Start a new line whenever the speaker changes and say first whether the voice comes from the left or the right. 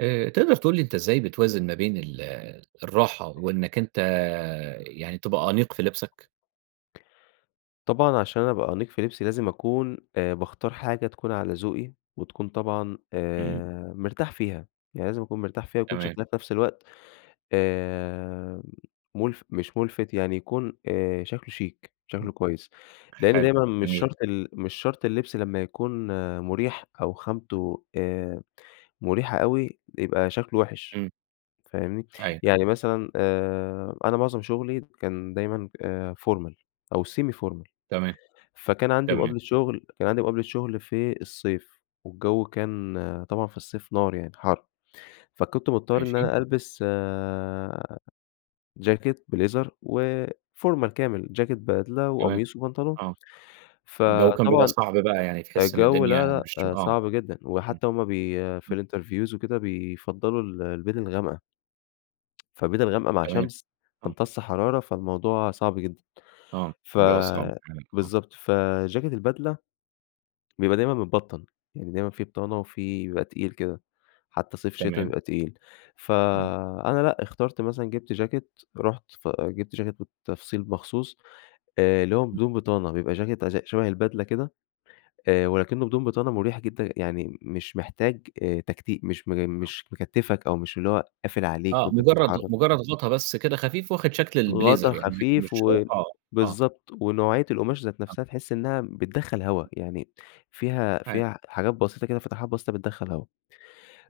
right: آآ، تقدر تقول لي أنت إزاي بتوازن ما بين ال الراحة وإنك أنت يعني تبقى أنيق في لبسك؟
left: طبعًا عشان أبقى أنيق في لبسي لازم أكون آآ، باختار حاجة تكون على ذوقي وتكون طبعًا
right: إمم.
left: آآ، مرتاح فيها، يعني لازم أكون مرتاح فيها، يكون
right: تمام.
left: شكلها في نَفس الوقت آآ، مُلف مش ملفت يعني يكون آآ، شكله شيك شكله
right: امم،
left: كويس، لأن
right: حلو
left: دايمًا مش
right: جميل.
left: شرط ال مش شرط اللبس لمّا يكون مُريح أو خامته آآ، مريحة أوي يبقى شكله وِحِش،
right: امم.
left: فاهمني؟
right: أيوه.
left: يعني مثلًا آآ، أنا معظم شغلي كان دايمًا آآ، formal أو semi formal.
right: تمام،
left: فكان عندي
right: تمام.
left: مقابلة شغل، كان عندي مقابلة شغل في الصيف، والجو كان طبعًا في الصيف نار يعني حَر، فكنت مضطر إن
right: ماشي.
left: أنا ألبس آآ، جاكيت بليزر وفورمال كامل، جاكيت بدلة
right: تمام،
left: وقميص وبنطلون.
right: آه. الجو كان بيبقى
left: فطبعًا
right: صعب بقى يعني تحس إن
left: الجو
right: الدنيا
left: لا
right: مش
left: لأ
right: آه،
left: صعب جدًا،
right: امم،
left: وحتى هُم بي
right: امم.
left: في الinterviews وكده بيفضّلوا البِدل الغامقة. فبِدل غامقة مع
right: تمام
left: شمس
right: آه.
left: تمتص حرارة، فالموضوع صعب جدًا.
right: آه،
left: ف
right: بيبقى صعب كمان آه.
left: بالضبط، فجاكيت البدلة بيبقى دايمًا متبطن، يعني دايمًا في بطانة وفي بيبقى تقيل كده، حتى صيف شتا
right: تمام.
left: بيبقى تقيل،
right: امم.
left: فأنا لأ اختارت مثلًا جِبت جاكيت، رُحت ف جِبت جاكيت بالتفصيل مخصوص، آآ، اللي هو
right: امم.
left: بدون بطانة، بيبقى جاكيت ز شبه البدلة كده آآ، ولكنه بدون بطانة مريح جدًا، يعني مش محتاج آآ تكتي مش م
right: آه.
left: مش مكتّفك أو مش اللي هو قافل عليك
right: آه،
left: وأنت
right: مجرد
left: بتتحرك.
right: مجرد غطا بس كده خفيف واخد شكل
left: غطا
right: البليزر يعني لكن
left: خفيف
right: مش هو
left: و
right: آه، آه.
left: بالضبط، ونوعية القماش ذات
right: [unintelligible]
left: نَفسها تحس إنها بتدخل هوا، يعني فيها
right: [unintelligible]
left: فيها حاجات بسيطة كده فتحات بسيطة بتدخل هوا.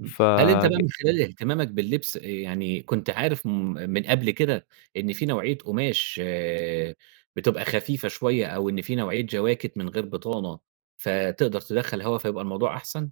right: امم، هل أنت بقى من
left: فج
right: خلال اهتمامك باللبس يعني كنت عارف م من قبل كده إن في نوعية قماش بتبقى خفيفة شوية، أو إن في نوعية جواكيت من غير بطانة فتقدر تدخَّل هوا فيبقى الموضوع أحسن؟